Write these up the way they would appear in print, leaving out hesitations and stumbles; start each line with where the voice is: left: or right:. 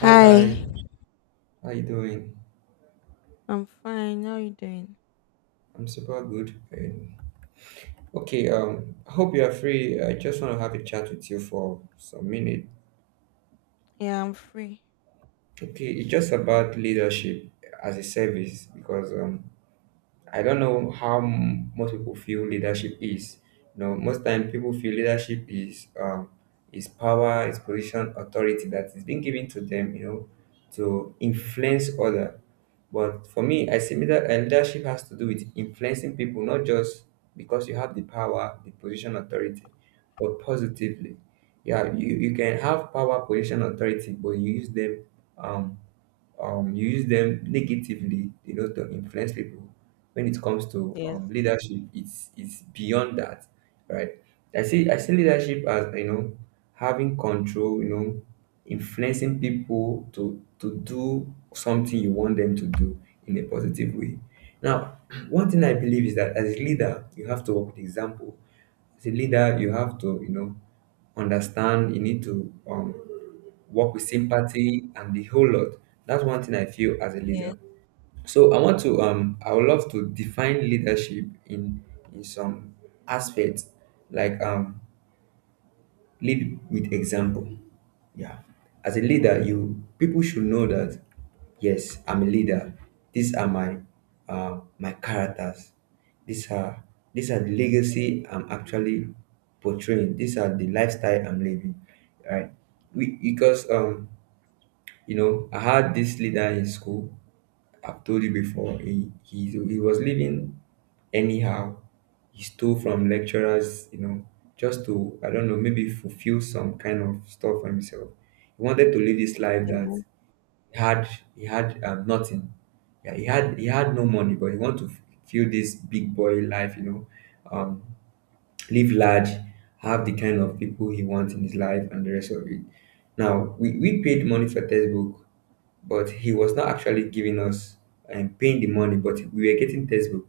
right: Hi, hi. How you doing?
left: I'm fine. How are you doing?
right: I'm super good. Okay, I hope you are free. I just want to have a chat with you for some minute.
left: Yeah, I'm free.
right: Okay, it's just about leadership as a service because I don't know how most people feel leadership is. Most time people feel leadership is power, is position, authority that is being given to them, you know, to influence other. But for me, I see that leadership has to do with influencing people, not just because you have the power, the position, authority, but positively. Yeah, you can have power, position, authority, but um you use them negatively, you know, to influence people. When it comes to
left: Yes,
right: leadership, it's beyond that, right? I see leadership as, you know, having control, you know, influencing people to do something you want them to do in a positive way. Now one thing I believe is that as a leader you have to work with example. As a leader you have to, you know, understand you need to work with sympathy and the whole lot. That's one thing I feel as a
left: yes,
right: leader. So I want to I would love to define leadership in some aspects, like lead with example. Yeah. As a leader, you people should know that, yes, I'm a leader. These are my my characters. These are these are the legacy I'm actually portraying. These are the lifestyle I'm living. Right. We Because you know, I had this leader in school. I've told you before. He was living anyhow. He stole from lecturers. You know, just to, I don't know, maybe fulfill some kind of stuff for himself. He wanted to live this life, that
left: yes,
right: he had he had nothing. Yeah, he had no money, but he wanted to feel this big boy life, you know, um, live large, have the kind of people he wants in his life, and the rest of it. Now, we paid money for textbook, but he was not actually giving us and paying the money, but we were getting textbook.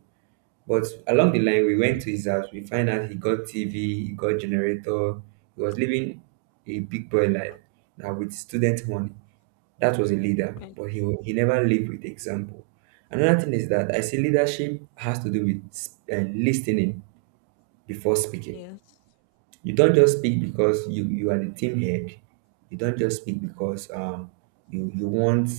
right: But along the line, we went to his house. We find out he got TV, he got generator. He was living a big boy life now with student money. That was a leader,
left: yes,
right: but he never lived with example. Another thing is that I see leadership has to do with listening before speaking.
left: yes,
right: You don't just speak because you are the team head. You don't just speak because you you want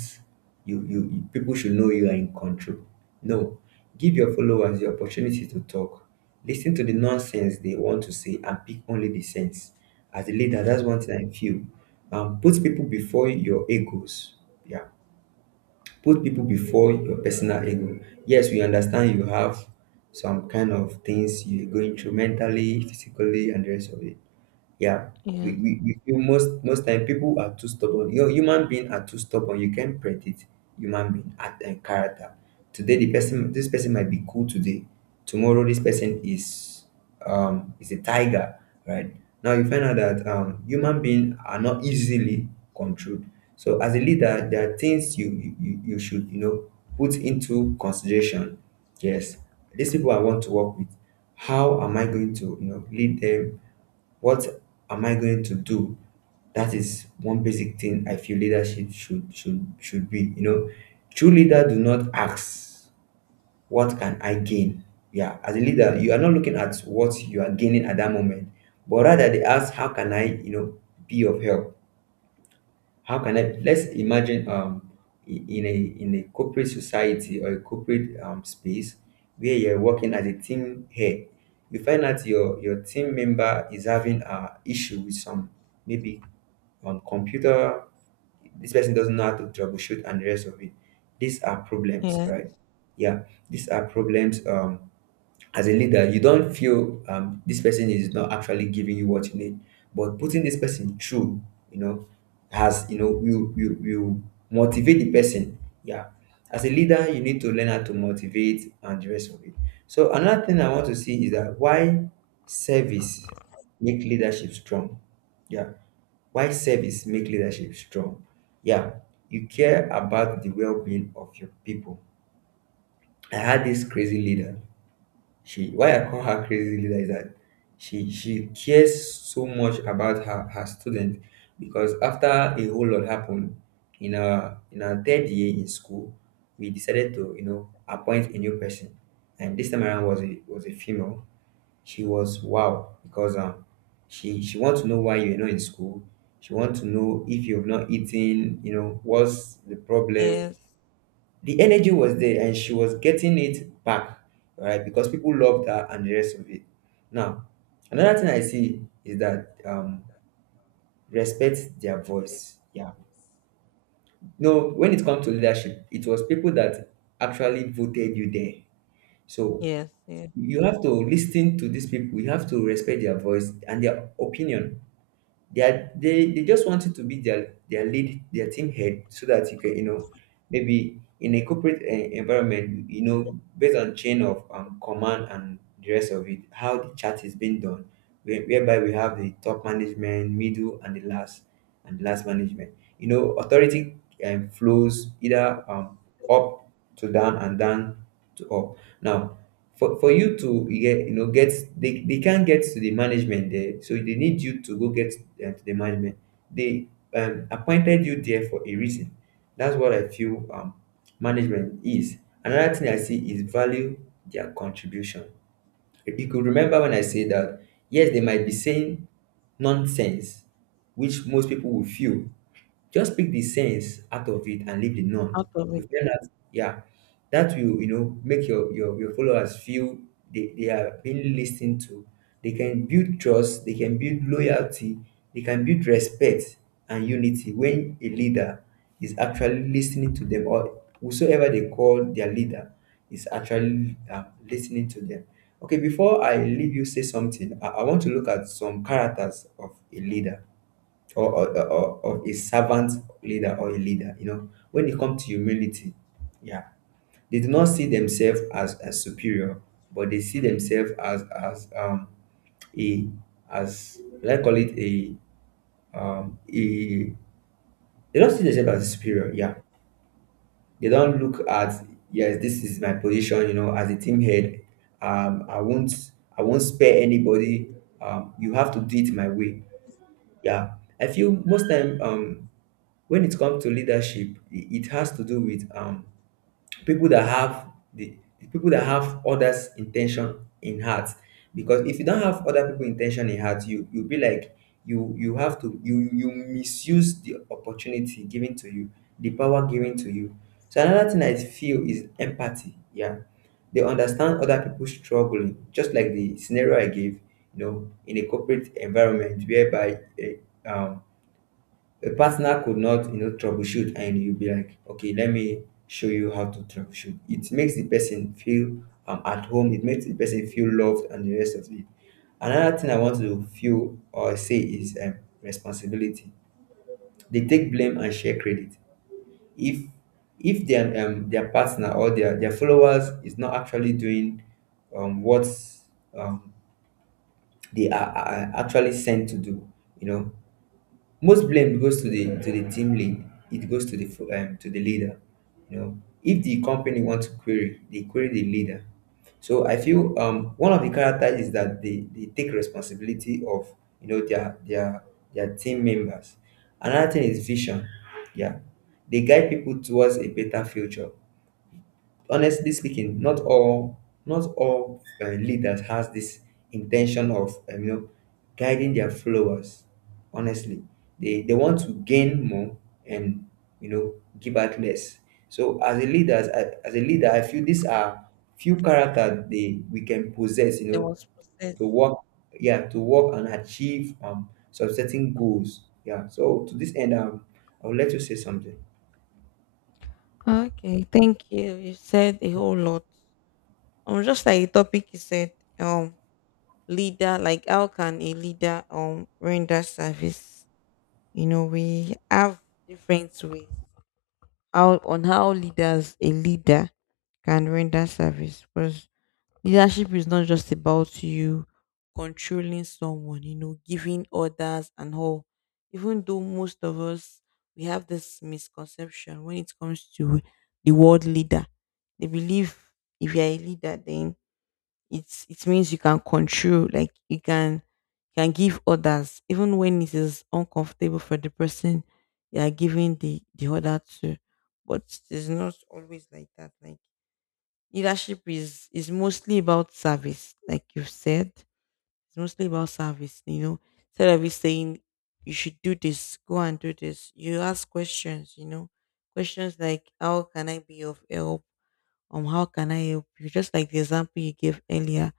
right: people should know you are in control. No, give your followers the opportunity to talk. Listen to the nonsense they want to say and pick only the sense. As a leader, that's one thing I feel. Put people before your egos. Yeah, put people before your personal ego. Yes, we understand you have some kind of things you're going through mentally, physically, and the rest of it. Yeah,
left: yes,
right: we feel most most time people are too stubborn. You know, human being are too stubborn. You can't predict human being at and character. Today, the person this person might be cool today. Tomorrow, this person is a tiger, right? Now you find out that human beings are not easily controlled. So as a leader, there are things you should, you know, put into consideration. Yes, these people I want to work with. How am I going to, you know, lead them? What am I going to do? That is one basic thing I feel leadership should be. You know, true leader do not ask what can I gain. Yeah, as a leader, you are not looking at what you are gaining at that moment, but rather they ask how can I, you know, be of help. How can I, let's imagine in a corporate society or a corporate space where you're working as a team head, you find out your team member is having a issue with some, maybe, on computer, this person doesn't know how to troubleshoot and the rest of it. These are problems,
left: yes,
right: right? Yeah, these are problems. As a leader, you don't feel, this person is not actually giving you what you need, but putting this person through, you know, has, you know, will motivate the person. Yeah, as a leader, you need to learn how to motivate and the rest of it. So another thing I want to see is that why service make leadership strong. Yeah, why service make leadership strong. Yeah, you care about the well-being of your people. I had this crazy leader. She, why I call her crazy leader is that she cares so much about her her student. Because after a whole lot happened in our third year in school, we decided to, you know, appoint a new person, and this time around was a female. She was wow, because she wants to know why you're not in school. She wants to know if you've not eaten, you know, what's the problem.
left: yes,
right: The energy was there and she was getting it back, all right, because people loved her and the rest of it. Now, another thing I see is that, respect their voice. Yeah. No, when it comes to leadership, it was people that actually voted you there. So
left: yes, yes.
right: you have to listen to these people, you have to respect their voice and their opinion. They are, they just want you to be their lead, their team head, so that you can, you know, maybe in a corporate eh, environment, you know, based on chain of, command and the rest of it, how the chat is being done, whereby we have the top management, middle, and the last management. You know, authority, flows either up to down and down to up. Now, for you to get, you know, get, they can't get to the management there, so they need you to go get to the management. They, appointed you there for a reason. That's what I feel management is. Another thing I see is value their contribution. You could remember when I say that yes they might be saying nonsense, which most people will feel, just pick the sense out of it and leave the none.
left: Out of
right: You
left: it,
right: find that, yeah, that will, you know, make your your followers feel they are being listened to. They can build trust, they can build loyalty, they can build respect and unity when a leader is actually listening to them, or whosoever they call their leader is actually listening to them. Okay, before I leave you say something, I want to look at some characters of a leader, or a servant leader or a leader, you know. When it comes to humility, yeah, they do not see themselves as superior, but they see themselves as a, as let's call it a, a, they don't see themselves as superior, yeah. They don't look at, yes, this is my position, you know, as a team head. I won't, I won't spare anybody. You have to do it my way. Yeah. I feel most time, when it comes to leadership, it has to do with, people that have the, the people that have others' intention in heart. Because if you don't have other people' intention in heart, you you'll be like, you have to, you misuse the opportunity given to you, the power given to you. So another thing I feel is empathy. Yeah, they understand other people struggling, just like the scenario I gave. You know, in a corporate environment whereby eh, um, a partner could not, you know, troubleshoot, and you'll be like, okay, let me show you how to troubleshoot. It makes the person feel, at home, it makes the person feel loved and the rest of it. Another thing I want to feel or say is, responsibility. They take blame and share credit. If their, their partner or their followers is not actually doing, what, um, they are actually sent to do, you know, most blame goes to the team lead. It goes to the to the leader. You know, if the company wants to query, they query the leader. So I feel, one of the characters is that they take responsibility of, you know, their team members. Another thing is vision. Yeah, they guide people towards a better future. Honestly speaking, not all, leaders has this intention of guiding their followers. Honestly, they want to gain more, and you know, give out less. So as a leader, as a leader, I feel these are few characters they we can possess you
left: there
right: know
left: was process.
right: to work. Yeah, to work and achieve some certain goals. Yeah, so to this end, I would like to say something.
left: Okay, thank you. You said a whole lot. Just like the topic you said, um, leader. Like, how can a leader render service? You know, we have different ways how on how leaders a leader can render service. Because leadership is not just about you controlling someone, you know, giving orders and all. Even though most of us we have this misconception when it comes to the word leader. They believe if you're a leader then it means you can control, like you can give orders, even when it is uncomfortable for the person you are giving the order to. But it's not always like that. Like leadership is mostly about service, like you've said. It's mostly about service, you know. Instead of you saying you should do this, go and do this. You ask questions, you know. Questions like how can I be of help? How can I help you? Just like the example you gave earlier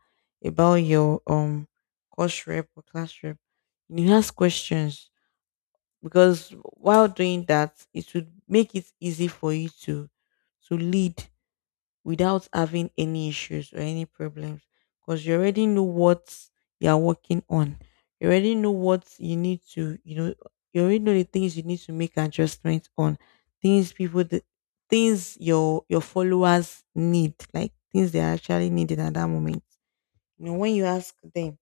left: about your course rep or class rep. You ask questions because while doing that it would make it easy for you to lead without having any issues or any problems because you already know what you're working on. You already know what you need to, you know, you already know the things you need to make adjustments on, things people, the things your followers need, like things they are actually needing at that moment. You know, when you ask them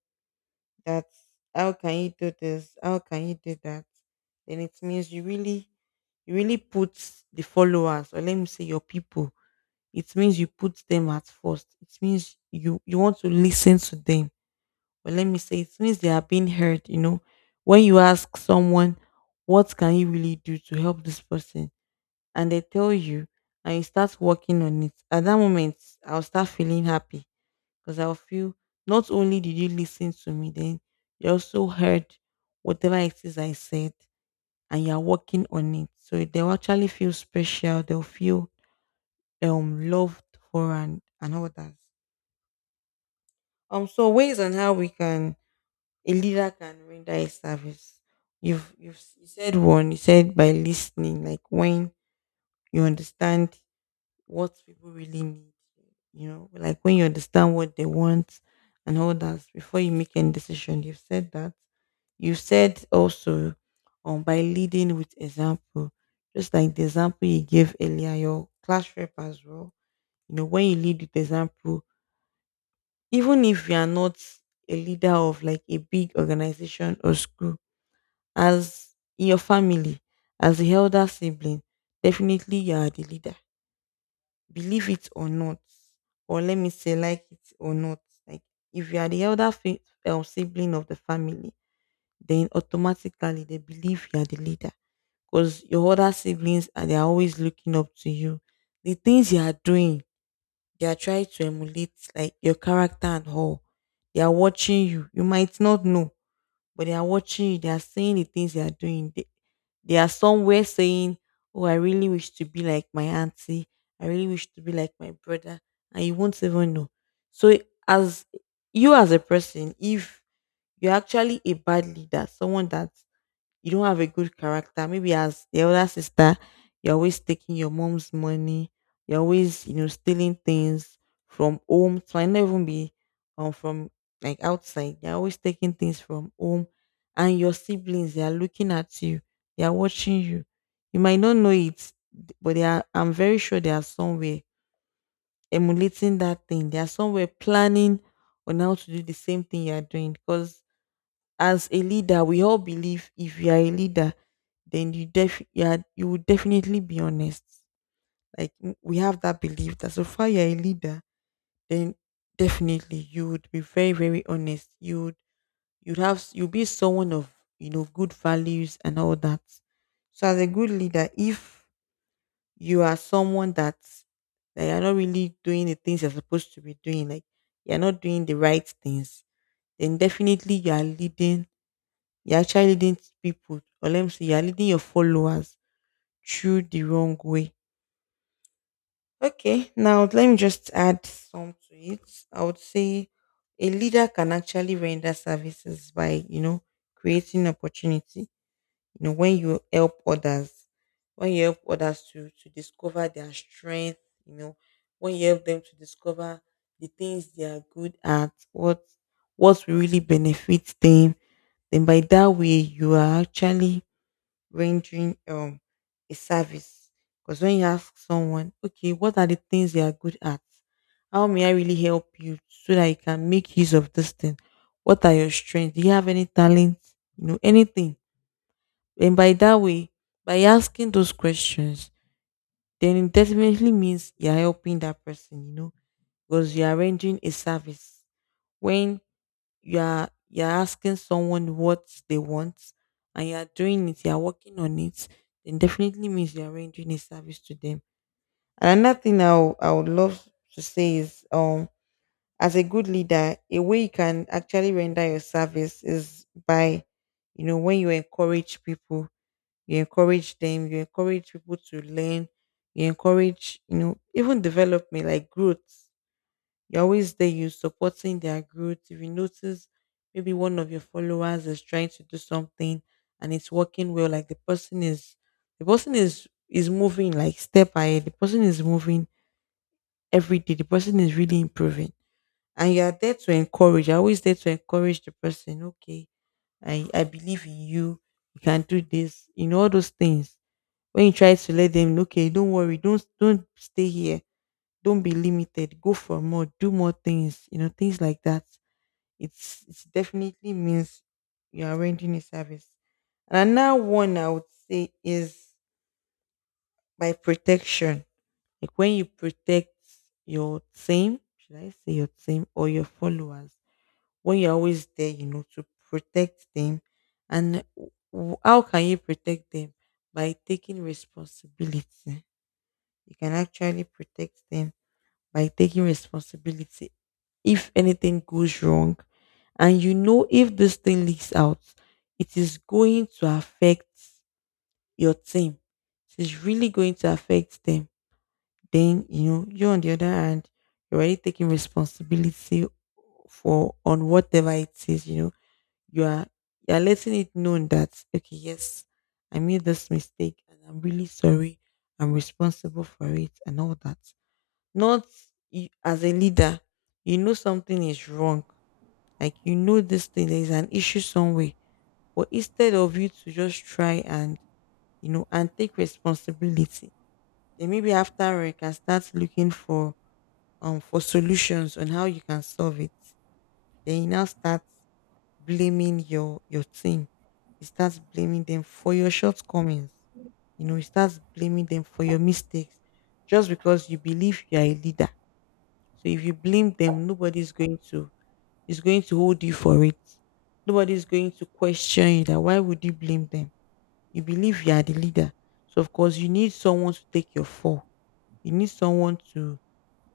left: that how can you do this, how can you do that, then it means you really put the followers or let me say your people it means you put them at first. It means you you want to listen to them. But let me say, it means they are being heard. You know, when you ask someone, what can you really do to help this person, and they tell you, and you start working on it. At that moment, I'll start feeling happy because I'll feel not only did you listen to me, then you also heard whatever it is I said, and you're working on it. So they'll actually feel special. They'll feel loved for and others. So ways on how we can a leader can render a service. You've you said one. You said by listening, like when you understand what people really need. You know, like when you understand what they want and all that before you make any decision. You've said that. You said also, by leading with example, just like the example you gave earlier, your class rep as well. You know, when you lead with example, even if you are not a leader of like a big organization or school, as in your family, as the elder sibling, definitely you are the leader. Believe it or not, or let me say, like it or not. Like, if you are the elder sibling of the family, then automatically they believe you are the leader because your other siblings are they are always looking up to you. The things you are doing they are trying to emulate like your character and all. They are watching you. You might not know, but they are watching you. They are saying the things they are doing. They are somewhere saying, oh, I really wish to be like my auntie. I really wish to be like my brother. And you won't even know. So, as you as a person, if you're actually a bad leader, someone that you don't have a good character. Maybe as the older sister, you're always taking your mom's money. You're always, you know, stealing things from home. So I never even be from like outside. You're always taking things from home. And your siblings, they are looking at you. They are watching you. You might not know it, but they are I'm very sure they are somewhere emulating that thing. They are somewhere planning on how to do the same thing you are doing. Because as a leader we all believe if you are a leader then you def you are you will definitely be honest like we have that belief that so far you're a leader then definitely you would be very very honest you would you'll be someone of you know good values and all that so as a good leader if you are someone that you're not really doing the things you're supposed to be doing like you're not doing the right things then definitely you are leading you're actually leading people, or let me say, you're leading your followers through the wrong way. Okay, now let me just add some to it. I would say a leader can actually render services by, you know, creating opportunity. You know, when you help others, when you help others to discover their strength, you know, when you help them to discover the things they are good at, what will really benefit them, then by that way you are actually rendering a service. Because when you ask someone, okay, what are the things they are good at? How may I really help you so that you can make use of this thing? What are your strengths? Do you have any talent? You know, anything. And by that way, by asking those questions, then it definitely means you're helping that person, you know, because you are rendering a service. When you're asking someone what they want and you're doing it, you're working on it, then definitely means you're rendering a service to them. And another thing I would love to say is as a good leader, a way you can actually render your service is by, you know, when you encourage people, you encourage them, you encourage people to learn, you encourage, you know, even development like growth. You're always there, you supporting their growth. If you notice maybe one of your followers is trying to do something and it's working well, like the person is moving like step ahead, the person is moving every day, the person is really improving. And you are there to encourage. You're always there to encourage the person. Okay, I believe in you. You can do this. You know all those things. When you try to let them, okay, don't worry, don't stay here, don't be limited, go for more, do more things, you know, things like that. It's it definitely means you are rendering a service. And another one I would say is by protection, like when you protect your team, should I say your team or your followers, when you're always there, you know, to protect them. And w- how can you protect them? By taking responsibility you can actually protect them. By taking responsibility, if anything goes wrong and you know if this thing leaks out it is going to affect your team, it is really going to affect them, then you know you on the other hand, you're already taking responsibility for on whatever it is, you know, you are, you are letting it known that okay, yes, I made this mistake and I'm really sorry. I'm responsible for it and all that. Not you, as a leader, you know something is wrong. Like you know this thing, there is an issue somewhere. But instead of you to just try and you know and take responsibility, then maybe after you can start looking for solutions on how you can solve it. Then you now start blaming your team. You start blaming them for your shortcomings. You know, you start blaming them for your mistakes just because you believe you are a leader, so if you blame them, nobody's going to is going to hold you for it. Nobody's going to question you that why would you blame them? You believe you are the leader. So of course you need someone to take your fall. You need someone to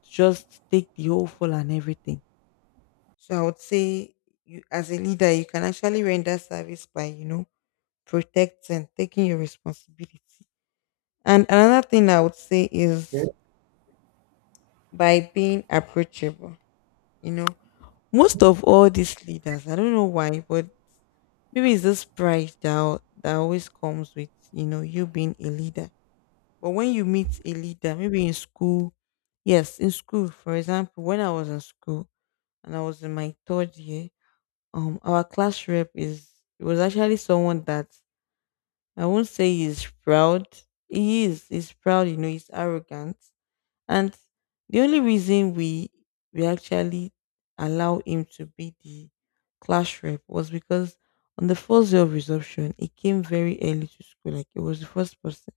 left: just take the whole fall and everything. So I would say you as a leader you can actually render service by, you know, protecting, taking your responsibility. And another thing I would say
right: Okay.
left: is by being approachable. you know Most of all these leaders, I don't know why, but maybe it's this pride that always comes with, you being a leader. But when you meet a leader, maybe in school, yes, in school, for example, when I was in school and I was in my third year, our class rep is it was actually someone that I won't say he's proud, he's proud, he's arrogant. And the only reason we actually allow him to be the class rep was because on the first day of resumption, he came very early to school, like it was the first person.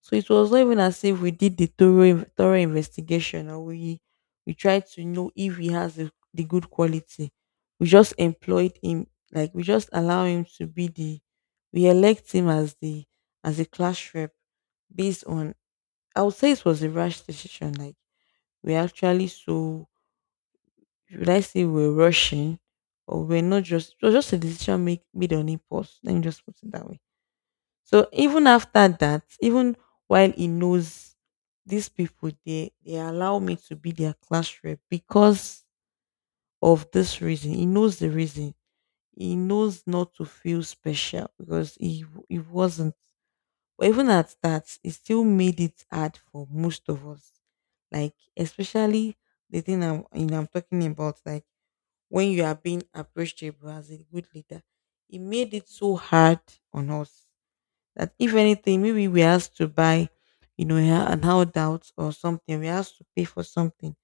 left: So it was not even as if we did the thorough investigation, or we tried to know if he has the good quality. We just employed him, like we just allow him to be the we elect him as the as a class rep based on, I would say it was a rash decision. Like, we're actually so, should I say, we're rushing, or we're not, just it was just a decision make made on impulse. Let me just put it that way. So even after that, even while he knows, these people they allow me to be their class rep because of this reason. He knows the reason. He knows not to feel special because he wasn't. But even at that, it still made it hard for most of us. Like, especially the thing I'm, I'm talking about, like when you are being approachable as a good leader, it made it so hard on us that if anything, maybe we asked to buy, an handout or something, we asked to pay for something,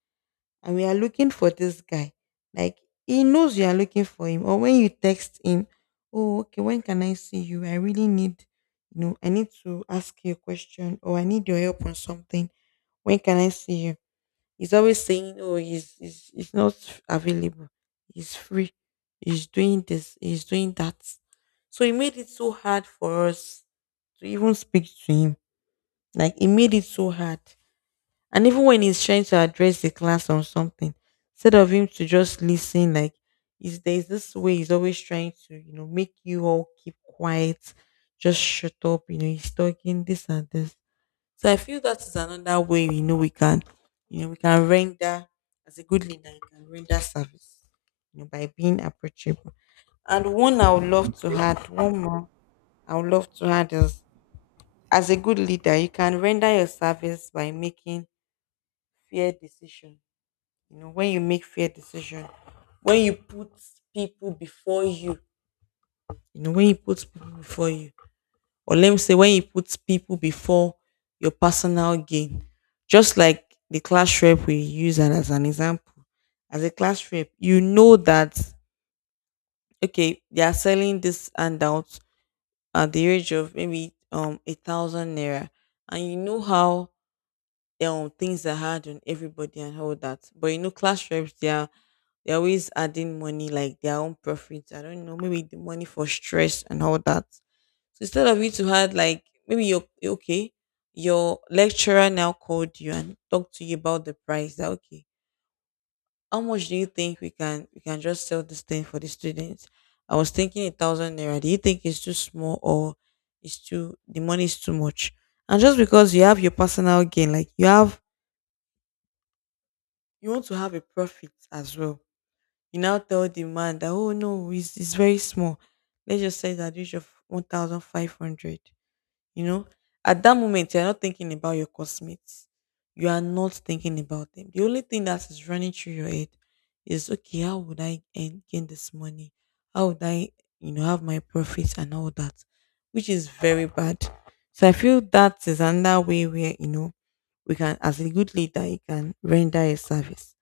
left: and we are looking for this guy. Like, he knows you are looking for him. Or when you text him, oh, okay, when can I see you? I really need, I need to ask you a question, or I need your help on something. When can I see you? He's always saying, oh, he's not available. He's free. He's doing this. He's doing that. So it made it so hard for us to even speak to him. Like, it made it so hard. And even when he's trying to address the class on something, instead of him to just listen, like is there's this way he's always trying to, make you all keep quiet, just shut up, he's talking this and this. So I feel that is another way, we can render as a good leader, you can render service, by being approachable. And one more I would love to add is, as a good leader, you can render your service by making fair decisions. You know when you make fair decision, when you put people before you, you know when you put people before you, or let me say when you put people before your personal gain. Just like the class rep we use and as an example, as a class rep, you know that okay, they are selling this handout at the age of maybe 1,000 naira. And you know how things are hard on everybody and all that. But you know, class reps, they're always adding money like their own profits. I don't know, maybe the money for stress and all that. So instead of you to add, like maybe you're okay, your lecturer now called you and talked to you about the price. That okay, how much do you think we can just sell this thing for the students? I was thinking 1,000 naira. Do you think it's too small, or it's too the money is too much? And just because you have your personal gain, like you want to have a profit as well. You now tell the man that, oh no, it's very small. Let's just say that average of 1,500. You know, at that moment, you're not thinking about your cosmates. You are not thinking about them. The only thing that is running through your head is, okay, how would I gain this money? How would I, have my profits and all that, which is very bad. So I feel that is another way where, we can, as a good leader, you can render a service.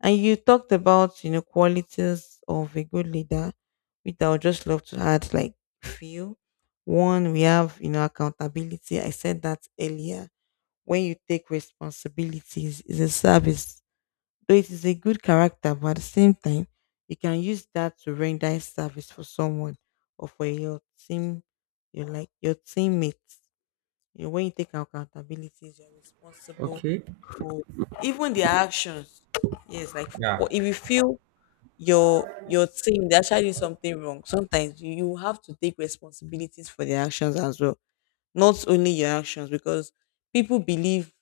left: And you talked about, qualities of a good leader, which I would just love to add, like feel one, we have, accountability. I said that earlier. When you take responsibilities, is a service. Though it is a good character, but at the same time, you can use that to render a service for someone, or for your team, your like your teammates. You know, when you take accountabilities, you're responsible
right: Okay.
left: for even their actions. Yes, like
right: Yeah.
left: if you feel your team, they actually did something wrong. Sometimes you have to take responsibilities for their actions as well, not only your actions, because people believe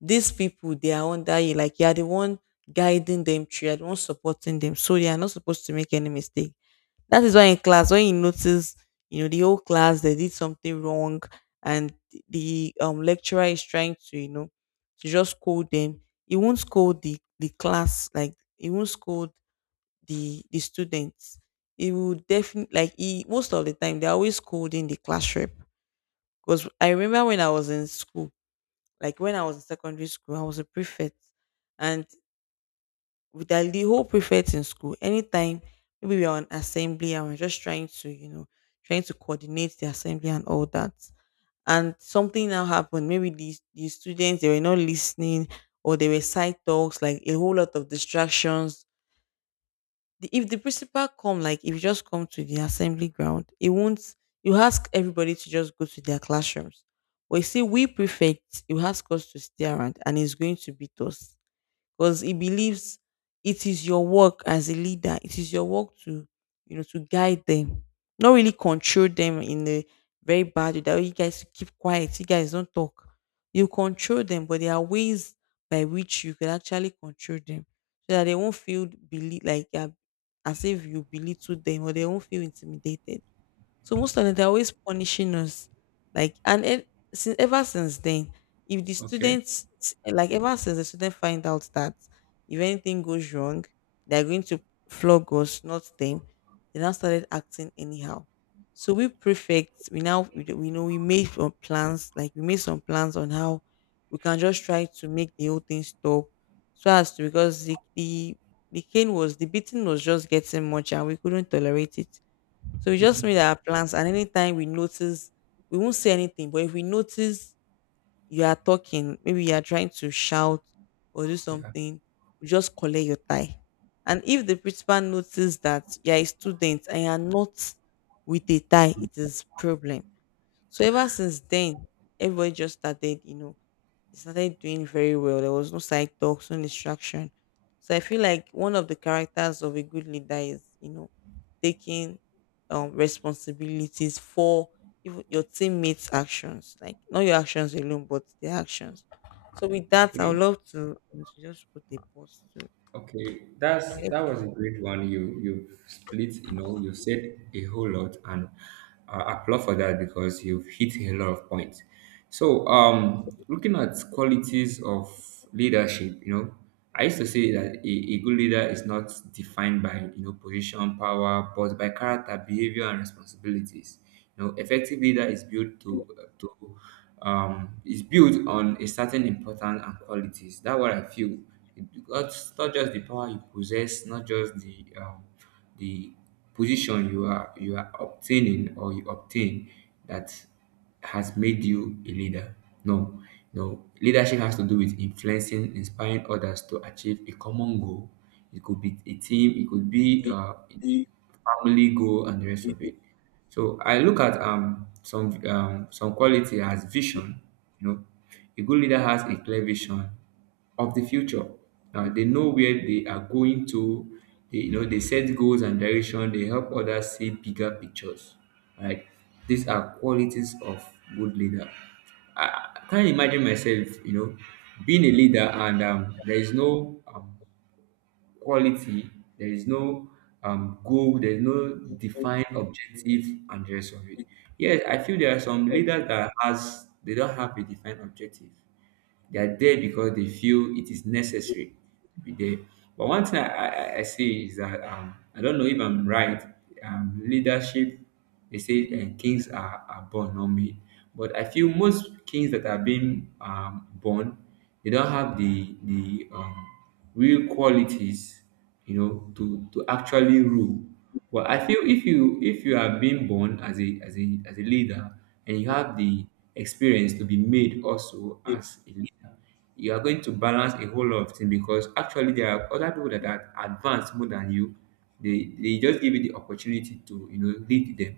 left: these people, they are under you, like you are the one guiding them through, you are the one supporting them, so they are not supposed to make any mistake. That is why in class, when you notice, you know the whole class, they did something wrong, and the lecturer is trying to, to just scold them. He won't scold the class, like he won't scold the students. He will definitely, like he, most of the time, they're always scolding the class rep. Because I remember when I was in school, like when I was in secondary school, I was a prefect. And with the whole prefect in school, anytime maybe we are on assembly and we're just trying to, trying to coordinate the assembly and all that. And something now happened. Maybe these, the students, they were not listening, or they were side talks, like a whole lot of distractions. The, if the principal come, like if you just come to the assembly ground, it won't, you ask everybody to just go to their classrooms, but you see, we prefects, you ask us to stay around, and it's going to beat us. Because he believes it is your work as a leader. It is your work to, to guide them, not really control them in a very bad way. That "Oh, you guys keep quiet, you guys don't talk." You control them, but there are ways by which you can actually control them so that they won't feel believe like as if you belittle them, or they won't feel intimidated. So most of them, they're always punishing us. Like, and it, since ever since then, if the
right: Okay.
left: students, like ever since the students find out that if anything goes wrong, they're going to flog us, not them. They now started acting anyhow. So we prefects, we now we, we know we made some plans, like we made some plans on how we can just try to make the whole thing stop. So as to, because the the cane was, the beating was just getting much, and we couldn't tolerate it. So we just made our plans, and anytime we notice, we won't say anything. But if we notice you are talking, maybe you are trying to shout or do something, we just collect your tie. And if the principal notices that you are a student and you are not with a tie, it is problem. So ever since then, everybody just started, they started doing very well. There was no side talks, no distraction. So I feel like one of the characters of a good leader is, taking responsibilities for even your teammates' actions, like not your actions alone, but their actions. So with that, I would love to just put a pause to
right: Okay, that's,
left: and let
right: that
left: you
right: was a
left: have.
right: great one. You split, you know, you said a whole lot, and applaud for that because you've hit a lot of points. So, looking at qualities of leadership, you know, I used to say that a good leader is not defined by, you know, position, power, but by character, behavior, and responsibilities. You know, effective leader is built to is built on a certain importance and qualities. That's what I feel. It's not just the power you possess, not just the position you are obtaining, or you obtain, that has made you a leader. No, no. Leadership has to do with influencing, inspiring others to achieve a common goal. It could be a team. It could be family goal and the rest of it. So I look at some quality as vision. You know, a good leader has a clear vision of the future. They know where they are going to. They, you know, they set goals and direction. They help others see bigger pictures. Right? These are qualities of good leader. I can't imagine myself, you know, being a leader, and there is no quality. There is no goal. There is no defined objective, and the rest of it. Yes, I feel there are some leaders that has they don't have a defined objective. They are there because they feel it is necessary to be there. But one thing I see is that, I don't know if I'm right. Leadership, they say kings are born, not made. But I feel most kings that are being born, they don't have the real qualities, you know, to actually rule. But I feel if you are being born as a leader, and you have the experience to be made also as a leader, you are going to balance a whole lot of things, because actually there are other people that are advanced more than you. They just give you the opportunity to, you know, lead them.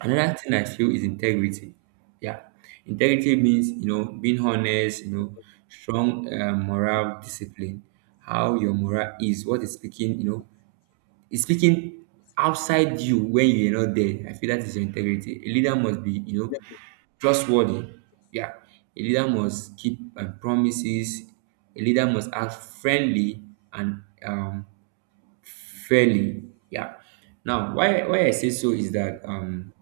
right: Another thing I feel is integrity. Yeah, integrity means, you know, being honest. You know, strong moral discipline. How your moral is, what is speaking. You know, is speaking outside you when you are not there. I feel that is your integrity. A leader must be, you know, trustworthy. Yeah, a leader must keep promises. A leader must act friendly and fairly. Yeah. Now, why I say so is that, um,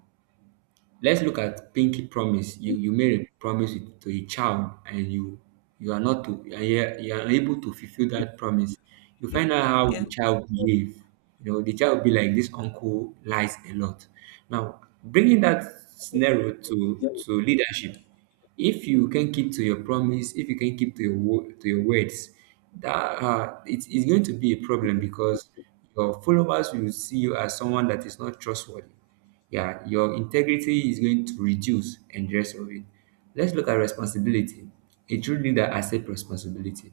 right: let's look at pinky promise. You made a promise to a child, and you are not to and you are, you are unable to fulfill that promise. You find out how the
left: Yes,
right: child behave. You know, the child will be like, this uncle lies a lot. Now, bringing that scenario to leadership, if you can keep to your promise, if you can keep to your to your words, that, it's going to be a problem, because your followers will see you as someone that is not trustworthy. Yeah, your integrity is going to reduce, and the rest of it. Let's look at responsibility. A true leader accepts responsibility.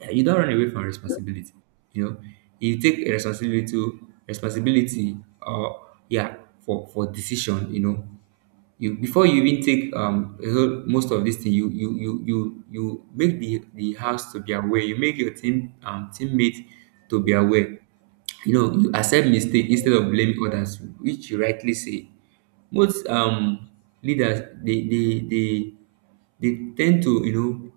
right: Yeah, you don't run away from responsibility. You know, you take a responsibility to responsibility, or yeah, for decision. You know, you, before you even take a whole, most of this thing, you make the house to be aware. You make your team teammate to be aware. You know, you accept mistake instead of blaming others, which you rightly say. Most leaders they tend to, you know,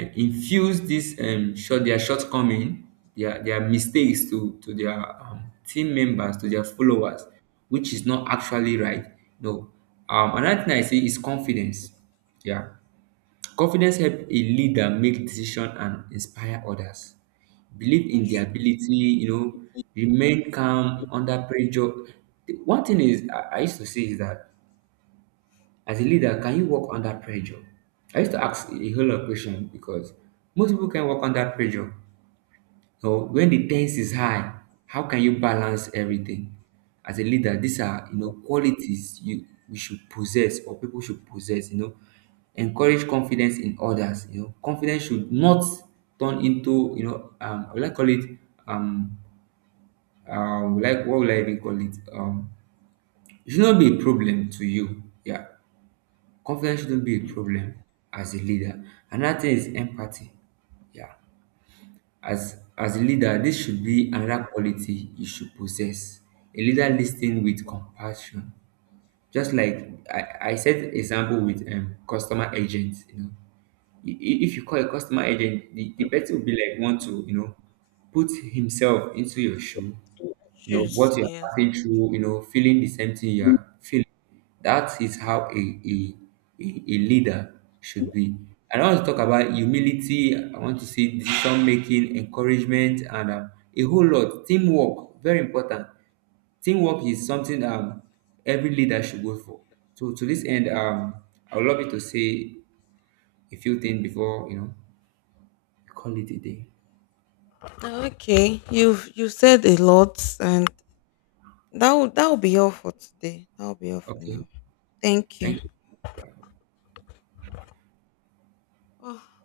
right: infuse this, um, short their shortcoming, their mistakes to their, team members, to their followers, which is not actually right. No. Um, another thing I say is confidence. Yeah, confidence help a leader make decision and inspire others, believe in
left: that's
right: their
left: true.
right: ability, you know, remain calm under pressure. The one thing is, I used to say is that, as a leader, can you work under pressure? I used to ask a whole lot of questions because most people can work under pressure. So when the tense is high, how can you balance everything? As a leader, these are, you know, qualities you we should possess, or people should possess, you know. Encourage confidence in others, you know. Confidence should not turn into, you know, will I call it, um, um, like, what will I even call it? Um, it should not be a problem to you. Yeah. Confidence shouldn't be a
left: I
right: problem as a leader. Another thing is empathy. Yeah. As a leader, this should be another quality you should possess. A leader listening with compassion. Just like I said example with customer agents, you know. If you call a customer agent, the person will be like, want to, you know, put himself into your shoe, you know,
left: choose.
right: what you're
left: Yes.
right: passing through, you know, feeling the same thing you're feeling. That is
left: Yes.
right: how a leader should be. And I want to talk about humility. I want to see decision making, encouragement, and, a whole lot. Teamwork, very important. Teamwork is something, every leader should go for. So to this end, I would love you to say a few things before, you know, we call it a day.
left: Okay, you said a lot, and that will be all for today. That will be all for
right: Okay.
left: now. Thank you.
right: Thank you.
left: Oh.